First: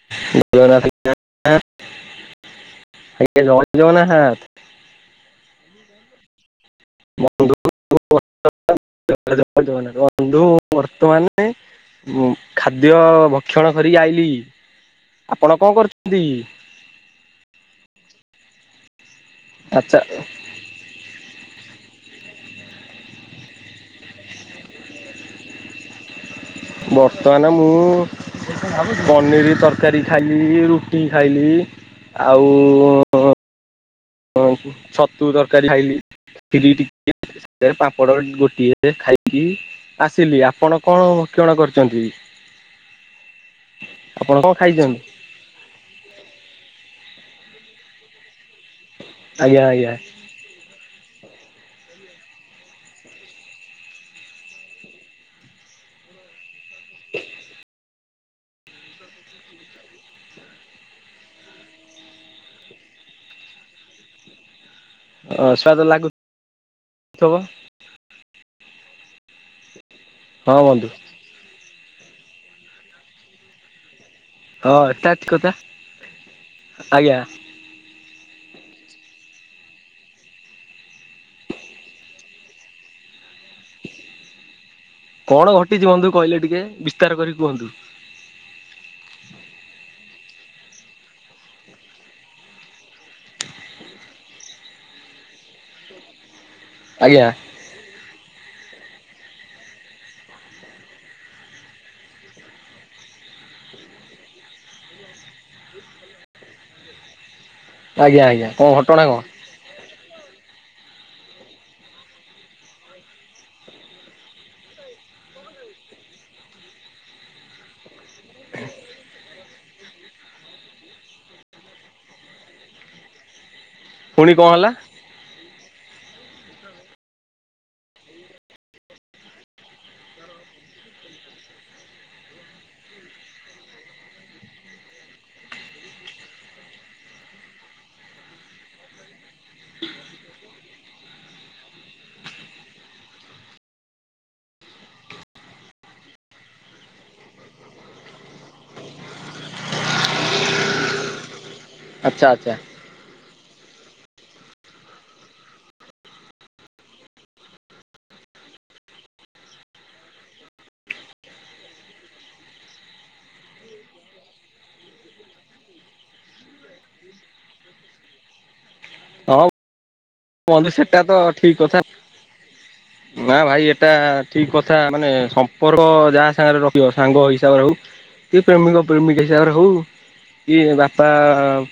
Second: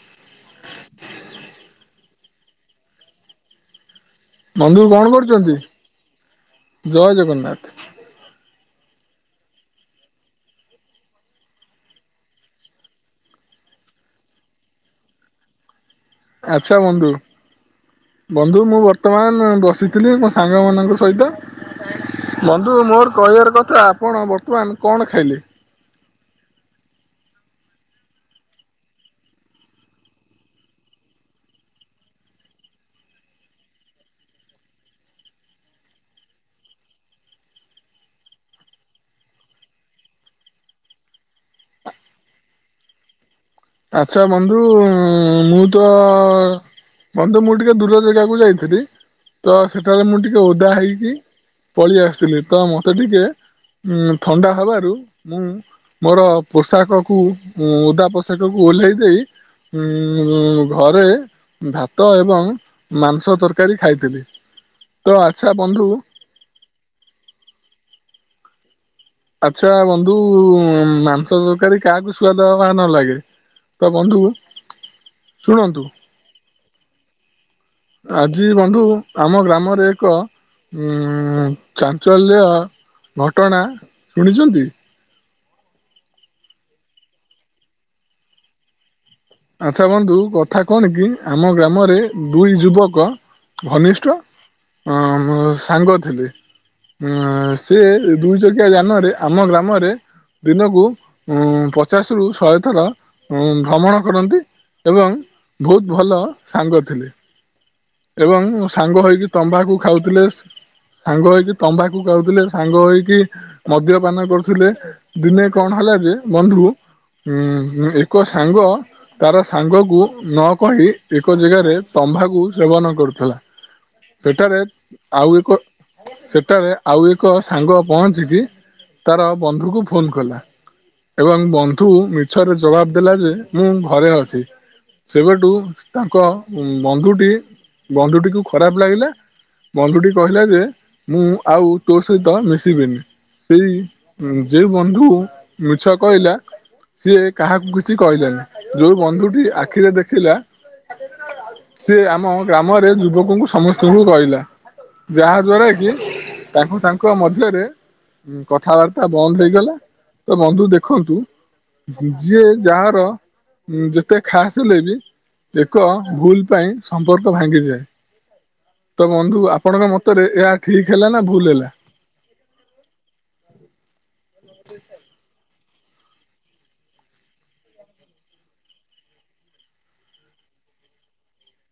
[unintelligible] ଆଜ୍ଞା ଜୟ ଜଗନ୍ନାଥ। ବନ୍ଧୁ କଣ କରୁଛନ୍ତି ଜୟ ଜଗନ୍ନାଥ। [unintelligible] ବର୍ତ୍ତମାନେ ମୁଁ ଖାଦ୍ୟ ଭକ୍ଷଣ କରିିକି ଆଇଲି ଆପଣ କଣ କରୁଛନ୍ତି? ଆଚ୍ଛା ବନ୍ଧୁ ବନ୍ଧୁ ମୁଁ ବର୍ତ୍ତମାନ ଆଚ୍ଛା ବସିଥିଲି ମୋ ସା ଙ୍ଗମାନଙ୍କ ସହିତ ବନ୍ଧୁ ମୋର କହିବାର କଥା ଆପଣ ବର୍ତ୍ତମାନ କଣ ଖାଇଲେ? ବର୍ତ୍ତମାନ ମୁଁ ପନିରି ତରକାରୀ ଖାଇଲି ରୁଟି ଖାଇଲି ଆଉ ହଁ ଛତୁ ତରକାରୀ ଖାଇଲି। ଖିରି ଟି-କେ ପାମ୍ପଡ଼ ଗୋଟିଏ ଖାଇଲି। ଆସିଲି ଆପଣ କଣ କିଅଣ କରିଚନ୍ତି? ଆଚ୍ଛା ବନ୍ଧୁ ମୁଁ ତ ବନ୍ଧୁ ମୁଁ ଟିକେ ଦୂର ଜେଗାକୁ ଯାଇଥ୍ ଥିଲି ତ ଆଜ୍ଞା ଆଜ୍ଞା ସେଠାରେ ମୁଁ ଟିକେ ଓଦା ହେଇକି ପଳେଇ ଆସିଥିଲି ତ ମତେ ଟିକେ ଉଁ ଥଣ୍ଡା ହବାରୁ ମୁଁ ମୋର ପୋଷାକକୁ ଉଁ ଓଦା ପୋଷାକକୁ ଓହ୍ଲେଇ ଦେଇ ଉଁ---ଘରେ ଭାତ ଏବଂ ମାଂସ ତରକାରୀ ଖାଇଥିଲି। ତ ଅ ଆଚ୍ଛା ବନ୍ଧୁ ସୁଆଦ ଲାଗୁ-ଥବ। ଆଚ୍ଛା ବନ୍ଧୁ ହଁ ବନ୍ଧୁ ମାଂସ ତ କାରି କାହାକୁ ସୁଆଦ ବା ନ ଲାଗେ ତ ବନ୍ଧୁ ହଁ ଏଟା ଠିକ-କଥା ଶୁଣନ୍ତୁ ଆଜ୍ଞା। ଆଜି ବନ୍ଧୁ ଆମ ଗ୍ରାମରେ ଏକ ଉଁ ଚାଞ୍ଚଲ୍ୟ ଘଟଣା ଶୁଣିଚନ୍ତି? କଣ ଘଟିଚି ବନ୍ଧୁ କହିଲେ ଟିକେ ବିସ୍ତାର କରି କୁହନ୍ତୁ। ଆଚ୍ଛା ବନ୍ଧୁ କଥା କଣ କି ଆମ ଗ୍ରାମରେ ଦୁଇ ଯୁବକ ଘନିଷ୍ଟ ଅଁ-ମ-ସାଙ୍ଗ ଥିଲେ, ଉଁ ଆଜ୍ଞା ସିଏ ଦୁଇ ଚକିଆ ଯାନରେ ଆମ ଗ୍ରାମରେ ଦିନକୁ ଉଁ ପଚାଶରୁ ଶହେଥର ଉଁ ଭ୍ରମଣ କରନ୍ତି ଏବଂ ବହୁତ୍ ଭଲ ସାଙ୍ଗ ଥିଲେ। ଆଜ୍ଞା ଆଜ୍ଞା ଏବଂ କଣ ଘଟଣା ସାଙ୍ଗ କଣ? ହେଇକି ତମ୍ବାଖୁ ଖାଉଥିଲେ ସାଙ୍ଗ ହୋଇକି ତମ୍ବାଖୁ ଖାଉଥିଲେ ସାଙ୍ଗ ହେଇକି ମଦ୍ୟପାନ କରୁଥିଲେ, ଦିନେ କଣ ହେଲା ଯେ ବନ୍ଧୁ ଉଁ ହୁଁ ଏକ ସାଙ୍ଗ ତାର ସାଙ୍ଗକୁ ନ କହି ଏକ ଜେଗାରେ ତମ୍ଭାକୁ ସେବନ କରୁଥେଲା। ପୁଣି କଣ ସେଠାରେ ହେଲା? ଆଉ ଏକ ସେଠାରେ ଆଉ ଏକ ସାଙ୍ଗ ପହଞ୍ଚିକି ତାର ବନ୍ଧୁକୁ ଫୋନ୍ କଲା। ଏବଂ ବନ୍ଧୁ ମିଛରେ ଜବାବ୍ ଦେଲା ଯେ ମୁଁ ଘରେ ଅଛି ସେବେଠୁ ସ୍ ତାଙ୍କ ବନ୍ଧୁଟି ବନ୍ଧୁଟିକୁ ଖରାପ୍ ଲାଗିଲା ବନ୍ଧୁଟି କହିଲା ଯେ ମୁଁ ଆଉ ତୋ ସହିତ ମିଶିବିନି। ସେଇ ଯେଉ ବନ୍ଧୁ ମିଛ କହିଲା ସିଏ କାହାକୁ କିଛି କହିଲାନି, ଯୋଉ ବନ୍ଧୁଟି ଆଖିରେ ଦେଖିଲା [inaudible] ସିଏ ଆମ ଆଚ୍ଛା ଗ୍ରାମରେ ଯୁବକଙ୍କୁ ସମସ୍ତଙ୍କୁ କହିଲା ଯାହା ଦ୍ଵାରା କି ତାଙ୍କୁ ତାଙ୍କ ମଧ୍ୟରେ ଉଁ କଥାବାର୍ତ୍ତା ବନ୍ଦ ହେଇଗଲା। ତ ବନ୍ଧୁ ଦେଖନ୍ତୁ ଯିଏ ଯାହାର ଉଁ ଯେତେ ଖାସ୍ ହେଲେ ବି ଏକ ଭୁଲ ପାଇଁ ସମ୍ପ୍ ସମ୍ପର୍କ ଭାଙ୍ଗିଯାଏ। ତ ବନ୍ଧୁ ହଁ ଆପଣଙ୍କ ମତରେ ଏହା ଠିକ ହେଲା ନା ଭୁଲ ହେଲା? ହ ନା ଭାଇ ଏଟା ଠିକ୍ କଥା ମାନେ ସମ୍ପର୍କ ଯାହା ସାଙ୍ଗେରେ ରଖିବ ସାଙ୍ଗ ହିସାବରେ ହଉ କି ପ୍ରେମିକ ପ୍ରେମିକା ହିସାବରେ ହଉ କି ବାପା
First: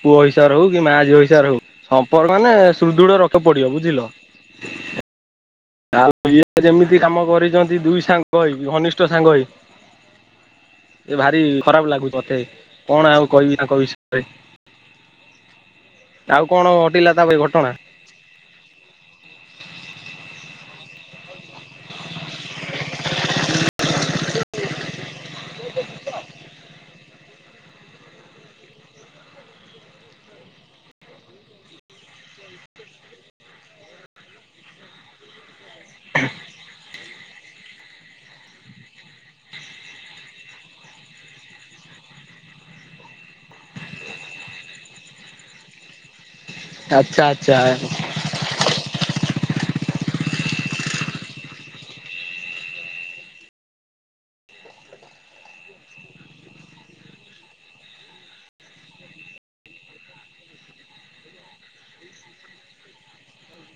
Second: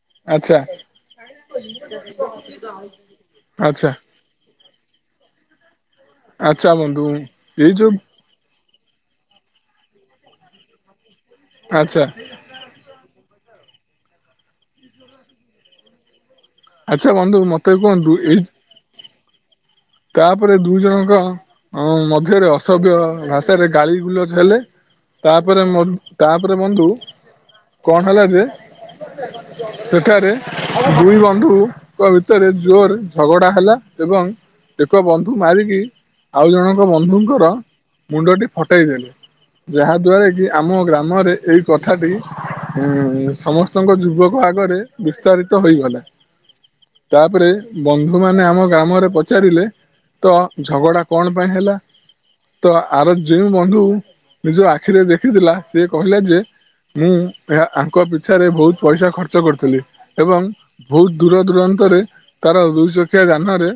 ପୁଅ ହିସାରେ ଆଚ୍ଛା। ହଉ କି ମା ଝିଅ ହିସାବାରେ ହଉ ସମ୍ପର୍କ ମାନେ ସୁଦୃଢ ରଖେ ପଡ଼ିବ ଆଚ୍ଛା ବୁଝିଲ, ଆଉ ଇଏ ଆଚ୍ଛା ଯେମିତି ବନ୍ଧୁ କାମ ଏଇ କରିଛନ୍ତି ଯୋଉ ଦୁଇ ସାଙ୍ଗ୍ ଙ୍ଗଇ ଘନିଷ୍ଠ ସାଙ୍ଗ ଏ ଭାରି ଖରାପ ଆଚ୍ଛା ଲାଗୁଛି ମତେ, କଣ ଆଉ କହିବି ତାଙ୍କ କହିବିୟରେ, ଆଉ କଣ ହଟିଲା ତା ପାଇଁ ଘଟଣା? ନ୍ତୁ ଏଇ, ତାପରେ ଦୁଇ ଜଣଙ୍କ ଅ ମଧ୍ୟରେ ଅସଭ୍ୟ ଭାଷାରେ, ଗାଳି ଗୁଲଜ ହେଲେ ତାପରେ ବନ୍ ତାପରେ ବନ୍ଧୁ, କଣ ହେଲା ଯେ ସେଠାରେ ଦୁଇ ବନ୍ଧୁ, ଙ୍କ ଭିତରେ ଜୋର ଝଗଡା ହେଲା ଏବଂ, ଏକ ବନ୍ଧୁ ମାରିକି ଆଉ ଜଣଙ୍କ ବନ୍ଧୁଙ୍କର ମୁଣ୍ଡଟି ଫଟାଇ ଦେଲେ, ଯାହା ଦ୍ୱାରା କି ଆମ ଗ୍ରାମରେ ଏହି କଥାଟି, ହୁଁ ସମସ୍ତଙ୍କ ଯୁବକ ଆଗରେ ବିସ୍ତାରିତ ହେଇଗଲା, ଆଚ୍ଛା ତାପରେ ଆଚ୍ଛା ବନ୍ଧୁ ମାନେ ଆମ ଗ୍ରାମରେ ପଚାରିଲେ, ତ ଝଗଡ଼ା କଣ ପାଇଁ ହେଲା, ତ ଆର ଯେଉ ବନ୍ଧୁ ନିଜ ଆଖିରେ ଦେଖିଥିଲା ସେ କହିଲା ଯେ, ମୁଁ ଏହା ଆଙ୍କ ପିଛାରେ ବହୁତ୍ ପଇସା ଖର୍ଚ୍ଚ କରୁଥିଲି ଏବଂ, ବହୁତ୍ ଦୂର ଦୂରାନ୍ତରେ ତାର ଦୁଇଚଖିଆ ଯାନରେ,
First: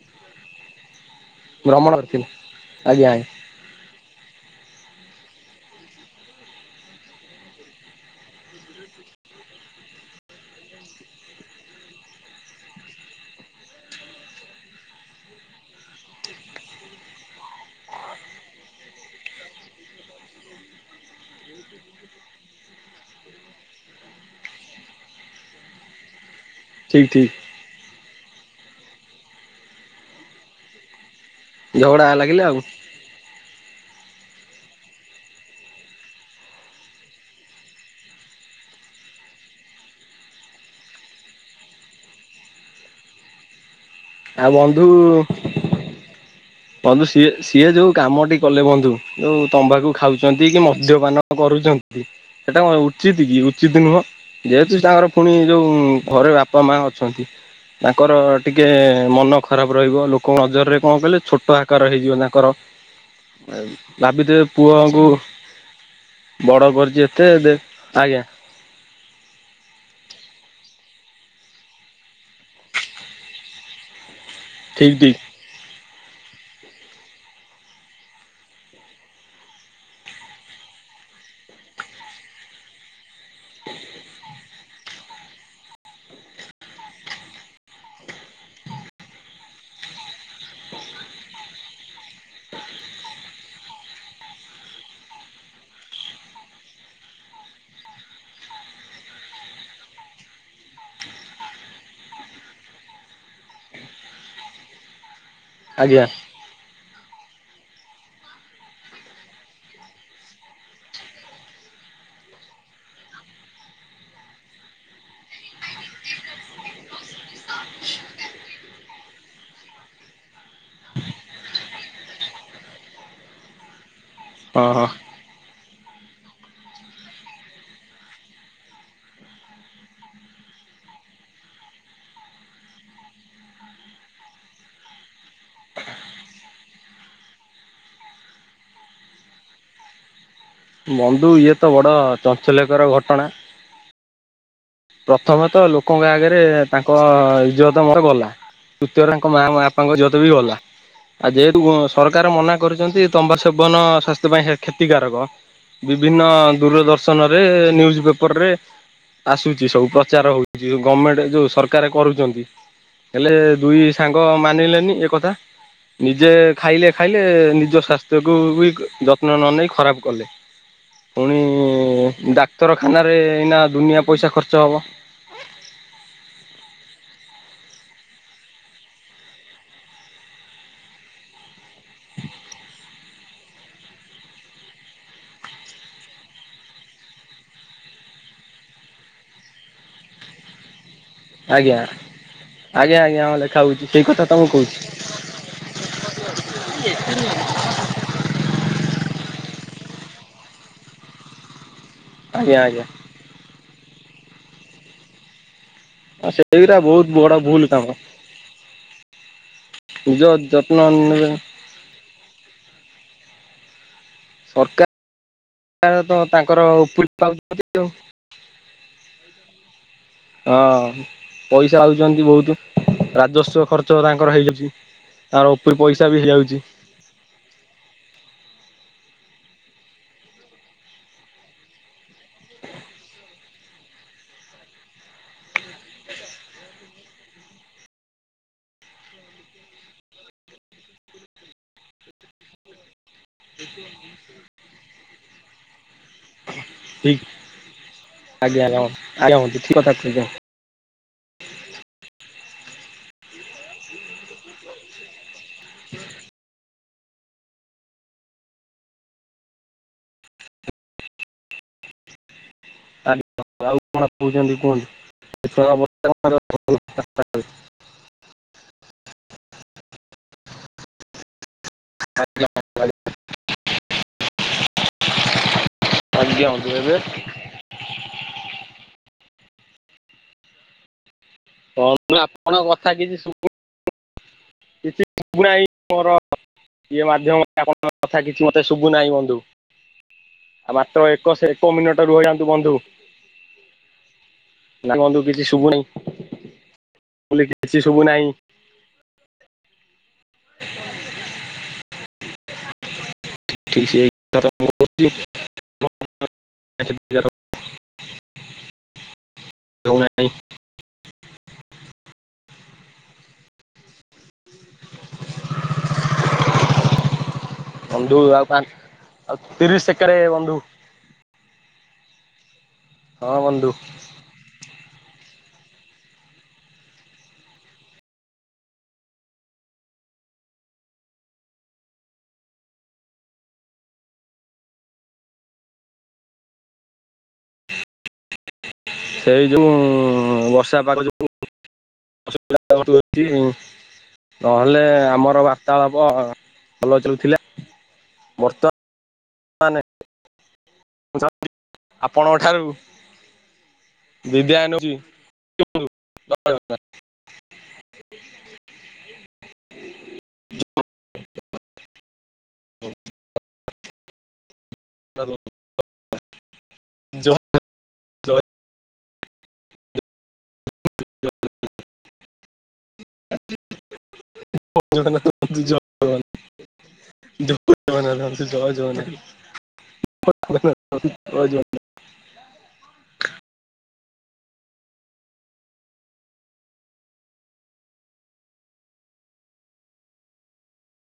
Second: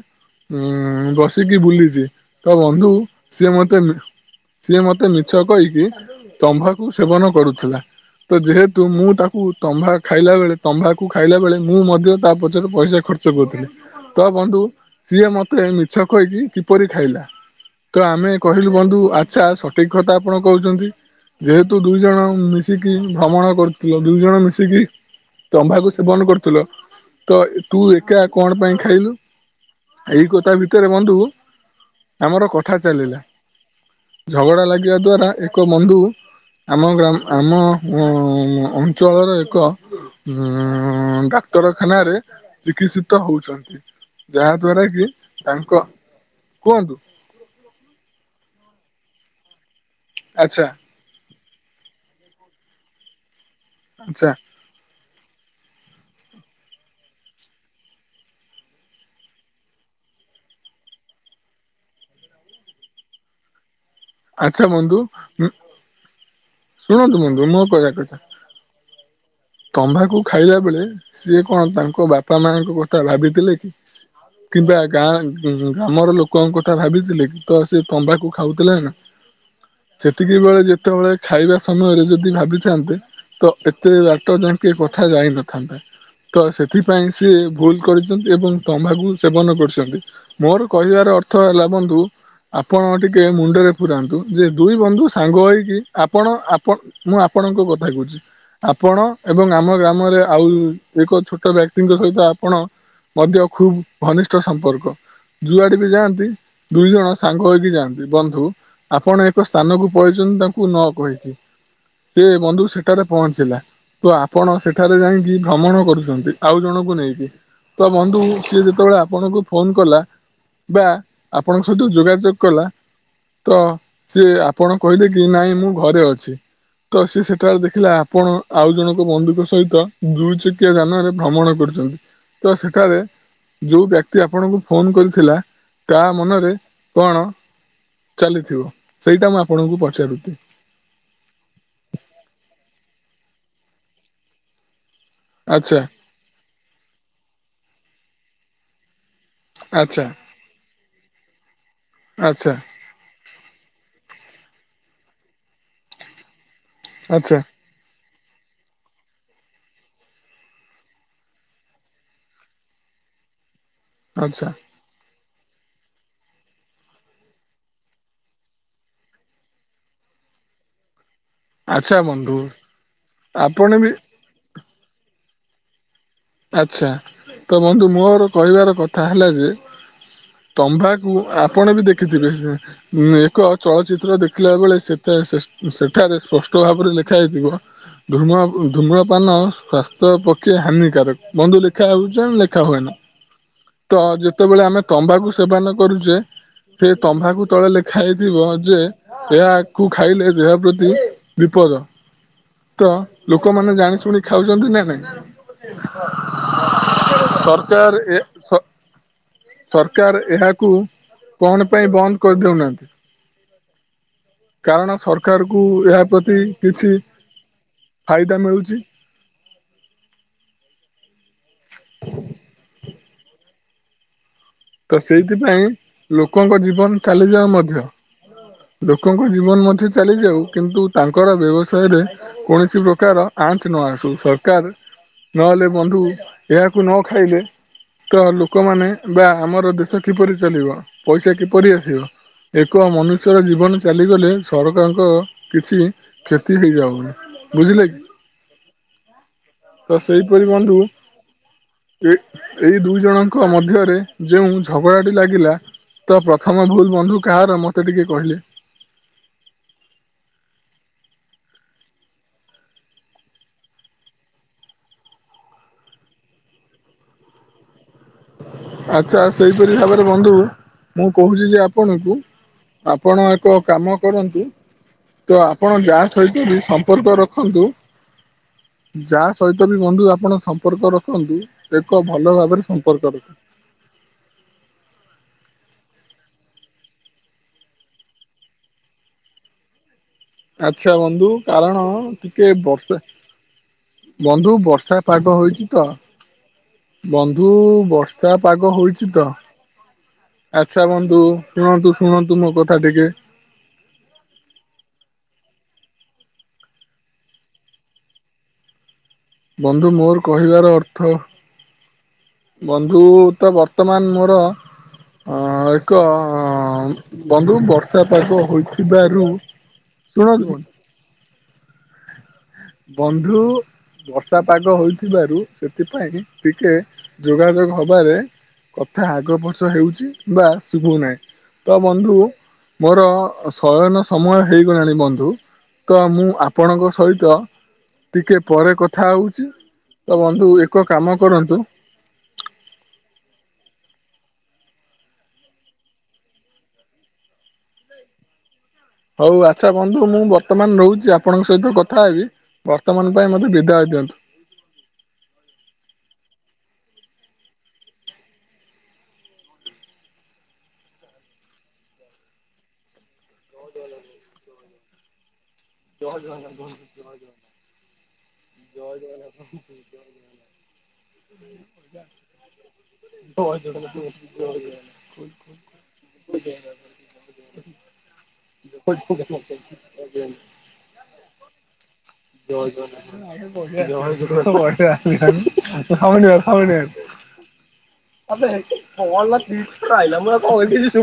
ଉଁ ବସିକି ଭ୍ରମଣ ବୁଲିଛି କରିଥିଲେ ତ ବନ୍ଧୁ ଆଜ୍ଞା ଆଜ୍ଞା ସିଏ ମତେ ବି, ସିଏ ମତେ ମିଛ କହିକି ତମ୍ଭାକୁ ସେବନ କରୁଥିଲା, ତ ଯେହେତୁ ମୁଁ ତାକୁ ତମ୍ବା ଖାଇଲା ବେଳେ ତମ୍ଭାକୁ ଖାଇଲା ବଳେ ମୁଁ ମଧ୍ୟ ତା ପଛରେ ପଇସା ଖର୍ଚ୍ଚ୍ ତ କରୁଥିଲି ତ ବନ୍ଧୁ ସିଏ ମତେ ମିଛ କହିକି କିପରି ଖାଇଲା, ତ ଆମେ କହିଲୁ ବନ୍ଧୁ ଆଚ୍ଛା ସଠିକ୍ କଥା ଆପଣ କହୁଛନ୍ତି, ଯେହେତୁ ଦୁଇ ଜଣ ମିଶିକି ଭ୍ରମଣ କରିଥିଲ ଦୁଇ ଜଣ ମିଶିକି, ତମ୍ଭାକୁ ସେବନ କରୁଥିଲ, ଠିକ୍ ଠିକ୍, ତ ତୁ ଏକା କଣ ପାଇଁ ଖାଇଲୁ? ଏଇ କଥା ଭିତରେ ବନ୍ଧୁ ଝଗଡ଼ା ଲାଗିଲେ ଆମର ଆଉ। କଥା ଚାଲିଲା, ଝଗଡ଼ା ଲାଗିବା ଦ୍ଵାରା ଏକ ବନ୍ଧୁ, ଆମ ଗ୍ରାମ୍ ଆମ ଅଞ୍ଚଳର ଏକ, ଉଁ ଡାକ୍ତରଖାନ ରେ ଚିକିତ୍ସିତ ହଉଛନ୍ତି, ଆଉ ବନ୍, ତାକି ତାଙ୍କ, କୁହନ୍ତୁ ବନ୍ଧୁ ସିଏ-ସିଏ ଯୋଉ କାମଟି କଲେ ବନ୍ଧୁ ଯୋଉ ତମ୍ବାଖୁ ଖାଉଛନ୍ତି କି ଆଚ୍ଛା ମଦ୍ୟପାନ, କରୁଛନ୍ତି ସେଟା କଣ ଉଚିତ କି ଉଚିତ ନୁହଁ ଆଚ୍ଛା ଯେହେତୁ ତାଙ୍କର, ପୁଣି ଯୋଉ ଘରେ ବାପା ମା ଅଛନ୍ତି, ତାଙ୍କର ଟିକେ ମନ ଖରାପ୍ ରହିବ ଲୋକଙ୍କ ନଜରରେ କଁ କହିଲେ ଛୋଟ୍ ଟହାକାର ହେଇଯିବ ତାଙ୍କର ଭାବିଥିବେ ଆଚ୍ଛା ବନ୍ଧୁ ପୁଅଙ୍କୁ, ବଡ଼ କରିଛି ଶୁଣନ୍ତୁ ଏତେ ବନ୍ଧୁ ଦେ ମୋ ଆଜ୍ଞା, ତମ୍ଭାକୁ ଖାଇଲା ବେଳେ ସିଏ କଣ ତାଙ୍କ ବାପା ମାଙ୍କ କଥା ଭାବିଥିଲେ କି, କିମ୍ବା ଠିକ୍ ଗାଁ ଠିକ୍ ଗ୍ରାମର ଲୋକଙ୍କ କଥା ଭାବିଥିଲେ କି ତ ସେ ତମ୍ବାକୁ ଖାଉଥିଲେ ନା, ସେତିକି ବେଳେ ଯେତେବେଳେ ଖାଇବା ସମୟରେ ଯଦି ଭାବିଥାନ୍ତେ, ତ ଏତେ ବାଟ ଯାଆଁକେ କଥା ଯାାଇ ନଥାନ୍ତେ ତ ସେଥିପାଇଁ ସିଏ ଭୁଲ କରିଛନ୍ତି ଏବଂ ତମ୍ଭାକୁ ସେବନ କରିଛନ୍ତି, ମୋର କହିବାର ଅର୍ଥ ହେଲା ବନ୍ଧୁ ଆପଣ ଟିକେ ମୁଣ୍ଡରେ, ରନ୍ତୁ ଯେ ଦୁଇ ବନ୍ଧୁ ସାଙ୍ଗ ହେଇକି ଆପଣ ଆପଣ ମୁଁ ଆପଣଙ୍କ କଥା କହୁଛି। ଆପଣ ଏବଂ ଆମ ଗ୍ରାମରେ ଆଉ ଏକ ଛୋଟ ବ୍ୟକ୍ତିଙ୍କ ସହିତ ଆପଣ ମଧ୍ୟ ଖୁବ ଘନିଷ୍ଠ ସମ୍ପର୍କ। ଯୁଆଡେ ବି ଆଜ୍ଞା ଯାଆନ୍ତି ଦୁଇ ଜଣ ସାଙ୍ଗ ହେଇକି ଯାଆନ୍ତି ବନ୍ଧୁ। ଆପଣ ଏକ ସ୍ଥାନକୁ ପଳେଇଛନ୍ତି ତାଙ୍କୁ ନ କହିକି। ସେ ବନ୍ଧୁ ସେଠାରେ ପହଞ୍ଚିଲା। ତ ଆପଣ ସେଠାରେ ଯାଇକି ଭ୍ରମଣ କରୁଛନ୍ତି ଆଉ ଜଣଙ୍କୁ ନେଇକି। ତ ବନ୍ଧୁ ସିଏ ଯେତେବେଳେ ଆପଣଙ୍କୁ ଫୋନ କଲା। ବା ଆପଣଙ୍କ ସହିତ ଯୋଗାଯୋଗ କଲା। ତ ସିଏ ହଁ ଆପଣ ହଁ। କହିଲେ କି ନାଇଁ ମୁଁ ଘରେ ଅଛି। ତ ସିଏ ସେଠାରେ ଦେଖିଲା ଆପଣ ଆଉ ଜଣଙ୍କ ବନ୍ଧୁଙ୍କ ସହିତ ଦୁଇ ଚକିଆ ଯାନରେ ଭ୍ରମଣ କରୁଛନ୍ତି। ତ ସେଠାରେ ଯୋଉ ବ୍ୟକ୍ତି ଆପଣଙ୍କୁ ଫୋନ କରିଥିଲା ତା ମନରେ କଣ ଚାଲିଥିବ ସେଇଟା ମୁଁ ଆପଣଙ୍କୁ ପଚାରୁଥି। ବନ୍ଧୁ ଇଏ ତ ବଡ ଚାଞ୍ଚଲକର ଘଟଣା। ପ୍ରଥମେ ତ ଆଚ୍ଛା ଲୋକଙ୍କ ଆଗରେ ତାଙ୍କ ଇଜ୍ଜତ ମୋର ଗଲା। ତୃତୀୟ ତାଙ୍କ ମା [inaudible] ବାପାଙ୍କ ଆଚ୍ଛା ଯତେ ବି ଗଲା ଆଉ ଯେହେତୁ ସରକାର ଆଚ୍ଛା ମନା କରିଛନ୍ତି ତମ୍ବା ସେବନ ସ୍ୱାସ୍ଥ୍ୟ ପାଇଁ କ୍ଷତିକାରକ। ବିଭିନ୍ନ ଦୂରଦ ର୍ଶନ ଆଚ୍ଛା ରେ ନ୍ୟୁଜ୍ ପେପରରେ ଆସୁଛି ସବୁ ପ୍ରଚାର ହଉଛି ଗଭର୍ଣମେଣ୍ଟ ଯୋଉ ସରକାର କରୁଛନ୍ତି। ହେଲେ ଦୁଇ ସାଙ୍ଗ ଆଚ୍ଛା ମାନିଲେନି ଏ କଥା। ନିଜେ ଖାଇଲେ ଖାଇଲେ ନିଜ ସ୍ୱାସ୍ଥ୍ୟକୁ ବି ଯତ୍ନ ନ ନେଇେଇ ଖରାପ କଲେ। ପୁଣି ଆଚ୍ଛା ବନ୍ଧୁ ଡାକ୍ତରଖାନାରେ ଏଇନା ଆପଣ ବି ଦୁନିଆ ପଇସା ଖର୍ଚ୍ଚ ହବ। ଆଚ୍ଛା ତ ବନ୍ଧୁ ମୋର କହିବାର କଥା ହେଲା ଯେ ତମ୍ଭାଖୁ ଆପଣ ବି ଦେଖିଥିବେ ସେ ଉଁ ଏକ ଚଳଚିତ୍ର ଦେଖିଲା ବେଳେ ସେ ସେଠାରେ ସ୍ପଷ୍ଟ ଭାବରେ ଲେଖା ହେଇଥିବ। ଧୂମ ଧୂମ୍ରପାନ ସ୍ୱାସ୍ଥ୍ୟ ପକ୍ଷେ ହାନିକାରକ। ବନ୍ଧୁ ଆଜ୍ଞା ଲେଖା ହଉଛ ଲେଖା ହୁଏନା ଆଜ୍ଞା ଆଜ୍ଞା ହଁ ଲେଖା ହଉଛି ତ ସେଇ କଥା ତମକୁ ଯେତେବେଳେ କହୁଛି ଆମେ ତମ୍ବାଖୁ ସେବନ କରୁଛେ ସେ ତମ୍ଭାଖୁ ତଳେ ଲେଖା ହେଇଥିବ ଯେ ଏହାକୁ ଖାଇଲେ ଦେହ ପ୍ରତି ବିପଦ। ଆଜ୍ଞା ତ ଆଜ୍ଞା ଲୋକମାନେ ଜାଣି ଶୁଣି ଖାଉଛନ୍ତି ନା ନାଇଁ। ସେଇଗୁରା ବହୁତ ବଡ ଭୁଲ କାମ ସରକାର ଏ ସ ସରକାର ନିଜ ଏହାକୁ ଯତ୍ନ ନେବେ କଣ ପାଇଁ ବନ୍ଦ କରିଦଉନାହାନ୍ତି? କାରଣ ସରକାର ସରକାରକୁ ଏହା ତ ପ୍ରତି ତାଙ୍କର କିଛି ଉପୁରି ପାଉଛନ୍ତି ଆଉ ଫାଇଦା ମିଳୁଛି। ହଁ ପଇସା ଆଉଛନ୍ତି ବହୁତ ରାଜସ୍ୱ ଖର୍ଚ୍ଚ ତାଙ୍କର ହେଇଯାଉଛି। ତ ତାର ସେଇଥିପାଇଁ ଉପରି ପଇସା ବି ହେଇଯାଉଛି ଲୋକଙ୍କ ଜୀବନ ଚାଲିଯାଉ ମଧ୍ୟ ଲୋକଙ୍କ ଜୀବନ ମଧ୍ୟ ଚାଲିଯାଉ କିନ୍ତୁ ତାଙ୍କର ବ୍ୟବସାୟରେ କୌଣସି ପ୍ରକାର ଆଞ୍ଚ ନ ଆସୁ ସରକାର ନହେଲେ ବନ୍ଧୁ ଏହାକୁ ନ ଖାଇଲେ ତ ଲୋକମାନେ ବା ଆମର ଦେଶ କିପରି ଚାଲିବ ପଇସା କିପରି ଆସିବ? ଏକ ମନୁଷ୍ୟର ଜୀବନ ଚାଲିଗଲେ ସରକାରଙ୍କ କିଛି କ୍ଷତି ହେଇଯାଉ ଠିକ ଆଜ୍ଞା [unintelligible] ଠିକ କଥା କହିଲେ କୁହନ୍ତୁ। ଏ ଏଇ ଦୁଇ ଜଣଙ୍କ ମଧ୍ୟରେ ଯେଉଁ ଝଗଡ଼ାଟି ଲାଗିଲା। ତ ପ୍ରଥମେ ଭୁଲ ବନ୍ଧୁ କାହାର ମତେ ଟିକେ କହିଲେ। ଆଉ କଣ କହୁଛନ୍ତି କୁହନ୍ତୁ [unintelligible] ଆଚ୍ଛା ସେଇପରି ଭାବରେ ବନ୍ଧୁ ମୁଁ କହୁଛି ଯେ ଆପଣଙ୍କୁ ଆପଣ ଏକ କାମ କରନ୍ତୁ ତ ଆପଣ ଯାହା ସହିତ ଆଜ୍ଞା ବି ବନ୍ଧୁ ଏବେ ସମ୍ପର୍କ ରଖ ଖନ୍ତୁ ଯାହା ସହିତ ବି ବନ୍ଧୁ ଆପଣ ସମ୍ପର୍କ ରଖନ୍ତୁ ଏକ ଭଲ ଆପଣଙ୍କ ଭାବରେ କଥା ସମ୍ପର୍କ କିଛି ରଖ। [unintelligible] ମୋର ଇଏ ମାଧ୍ୟମରେ ଆପଣଙ୍କ କଥା କିଛି ମତେ ଶୁଭୁନାହିଁ ବନ୍ଧୁ। ଆଉ ଆଚ୍ଛା ମାତ୍ର ଏକ ବନ୍ଧୁ ସେ ଏକ କାରଣ ମିନିଟ ରୁହଯାଆନ୍ତୁ ଟିକେ ବନ୍ଧୁ ବର୍ଷା ବନ୍ଧୁ ନା ବର୍ଷା ବନ୍ଧୁ ପାଗ କିଛି ହୋଇଛି ଶୁଭୁ ନାହିଁ ତ ବୋଲି ବନ୍ଧୁ କିଛି ଶୁଭୁ ନାହିଁ। ବର୍ଷା ପାଗ ହୋଇଛି ତ ଆଚ୍ଛା ବନ୍ଧୁ ଶୁଣନ୍ତୁ ଶୁଣନ୍ତୁ ମୋ କଥା ଟିକେ। [unintelligible] ବନ୍ଧୁ ମୋର ହଉନାହିଁ କହିବାର ଅର୍ଥ ବନ୍ଧୁ ତ ବର୍ତ୍ତମାନ ମୋର ଏକ ବନ୍ଧୁ ବର୍ଷା ବନ୍ଧୁ ଆଉ ପାଗ ପା ହୋଇଥିବାରୁ ଆଉ ତିରିଶ ସେକେଣ୍ଡ ବନ୍ଧୁ ଶୁଣନ୍ତୁ ବନ୍ଧୁ ବ ର୍ଷା ପାଗ ହୋଇଥିବାରୁ ସେଥିପାଇଁ ଟିକେ ଯୋଗାଯୋଗ ହବାରେ କଥା ଆଗ ପଛ ହେଉଛି ବା ଶୁଭୁନାହିଁ। ତ ବନ୍ଧୁ ମୋର ଶୟନ ସମୟ ହେଇଗଲାଣି ବନ୍ଧୁ। ତ ମୁଁ ଆପଣଙ୍କ ସହିତ ଟିକେ ପରେ କଥା ସେଇ ହଉଛି ଯୋଉ ତ ବନ୍ଧୁ ବର୍ଷା ଏକ ପାଗ କାମ ଯୋଉ କରନ୍ତୁ [unintelligible] ନହେଲେ ଆମର ବାର୍ତ୍ତାଳାପ ଭଲ ଚାଲୁଥିଲା ବର୍ତ୍ତମାନ ହଉ ଆଚ୍ଛା ବନ୍ଧୁ ମୁଁ ବର୍ତ୍ତମାନ ରହୁ ଜି ଆପଣଙ୍କ ସହିତ କଥା ହେବି ବର୍ତ୍ତମାନ ପାଇଁ ମୋତେ ବିଦାୟ ଦିଅନ୍ତୁ। ବିଦ୍ୟାୟ ନଉଛି [unintelligible] ହୁଁ। ହ [unintelligible] ଜୟ ଜଗନ୍ନାଥ ବନ୍ଧୁ। ଜୟ ଜୟ [unintelligible] ଜୟ ଜଗନ୍ନାଥ ବନ୍ଧୁ ଜୟ ଜଗନ୍ନାଥ ବନ୍ଧୁ ଜୟ ଜଗନ୍ନାଥ ଜୟ ଜଗନ୍ନାଥ ବନ୍ଧୁ ଜୟ ଜଗନ୍ନାଥ ବନ୍ଧୁ। [unintelligible] [unintelligible] ଜୟ ଜଗନ୍ନାଥ। ଜୟ ଜଗନ୍ନାଥ। [inaudible] ମତେ କଲ ର ଦି ଥର ଆଇଲା ମୁଁ [unintelligible]